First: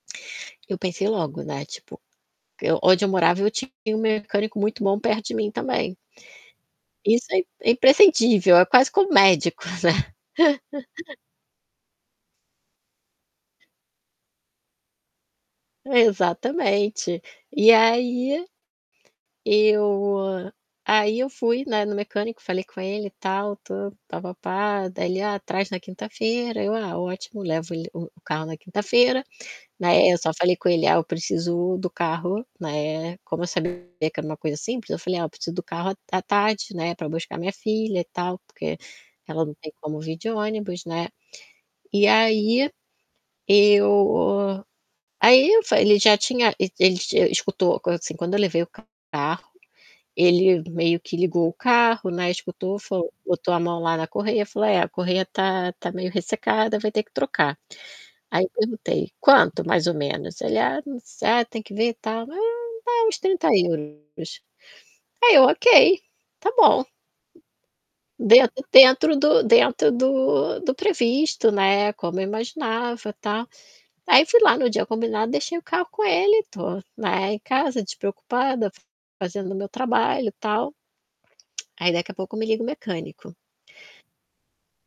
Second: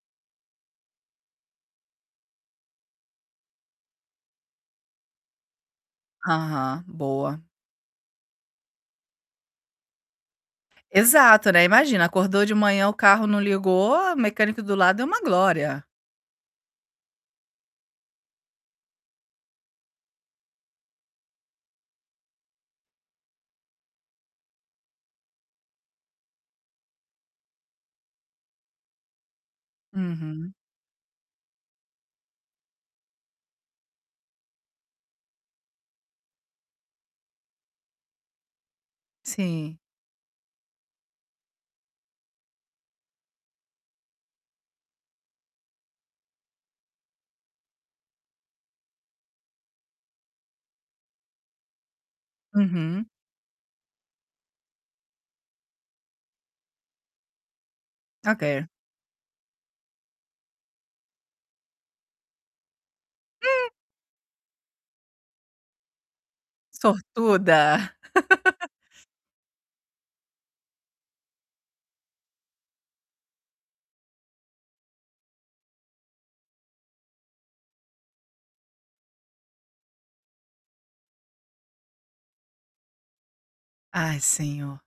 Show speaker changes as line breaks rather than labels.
Eu pensei logo, né, tipo, eu Onde eu morava, eu tinha um mecânico muito bom perto de mim também.
Aham,
Isso
boa.
é é imprescindível, é quase como médico, né?
Exato, né, imagina, acordou de manhã, o carro não ligou. O mecânico do lado é uma glória.
Exatamente. E aí, eu aí, eu fui, né, no mecânico, falei com ele, tal, tudo, pá pá pá. Daí ele: "Ah, traz na quinta-feira". Eu: "Ah, ótimo". Levo ele o carro na quinta-feira, né, eu só
Uhum.
falei com ele: "Ah, eu preciso do carro". Né, como eu sabia que que era uma coisa simples, eu falei: "Ah, eu preciso do carro à à tarde, né, pra buscar minha filha, tal, porque ela não tem
Sim.
como vir de ônibus". Né. E aí, eu ai, eu falei ele já tinha e ele tinha escutou, coisa assim, quando eu levei o carro, ele meio que ligou o carro, né, escutou,
Uhum.
falou, botou a mão lá na correia, falou: "É, a correia tá tá meio ressecada, vai ter que trocar". Aí, eu
Ok.
perguntei: "Quanto, mais ou menos?". Ele: "Ah, não sa tem que ver e tal, mas é é uns 30€
Hum
euros. "Aí eu: "ok, tá bom".
Sortuda!
Dentro dentro do dentro do do previsto, né, como eu imaginava, tal. Aí fui lá no dia combinado, deixei o carro com ele. Tô, né, em casa, despreocupada, fazendo meu trabalho, tal. Aí, daqui a pouco me liga o mecânico.
Ai, Senhor.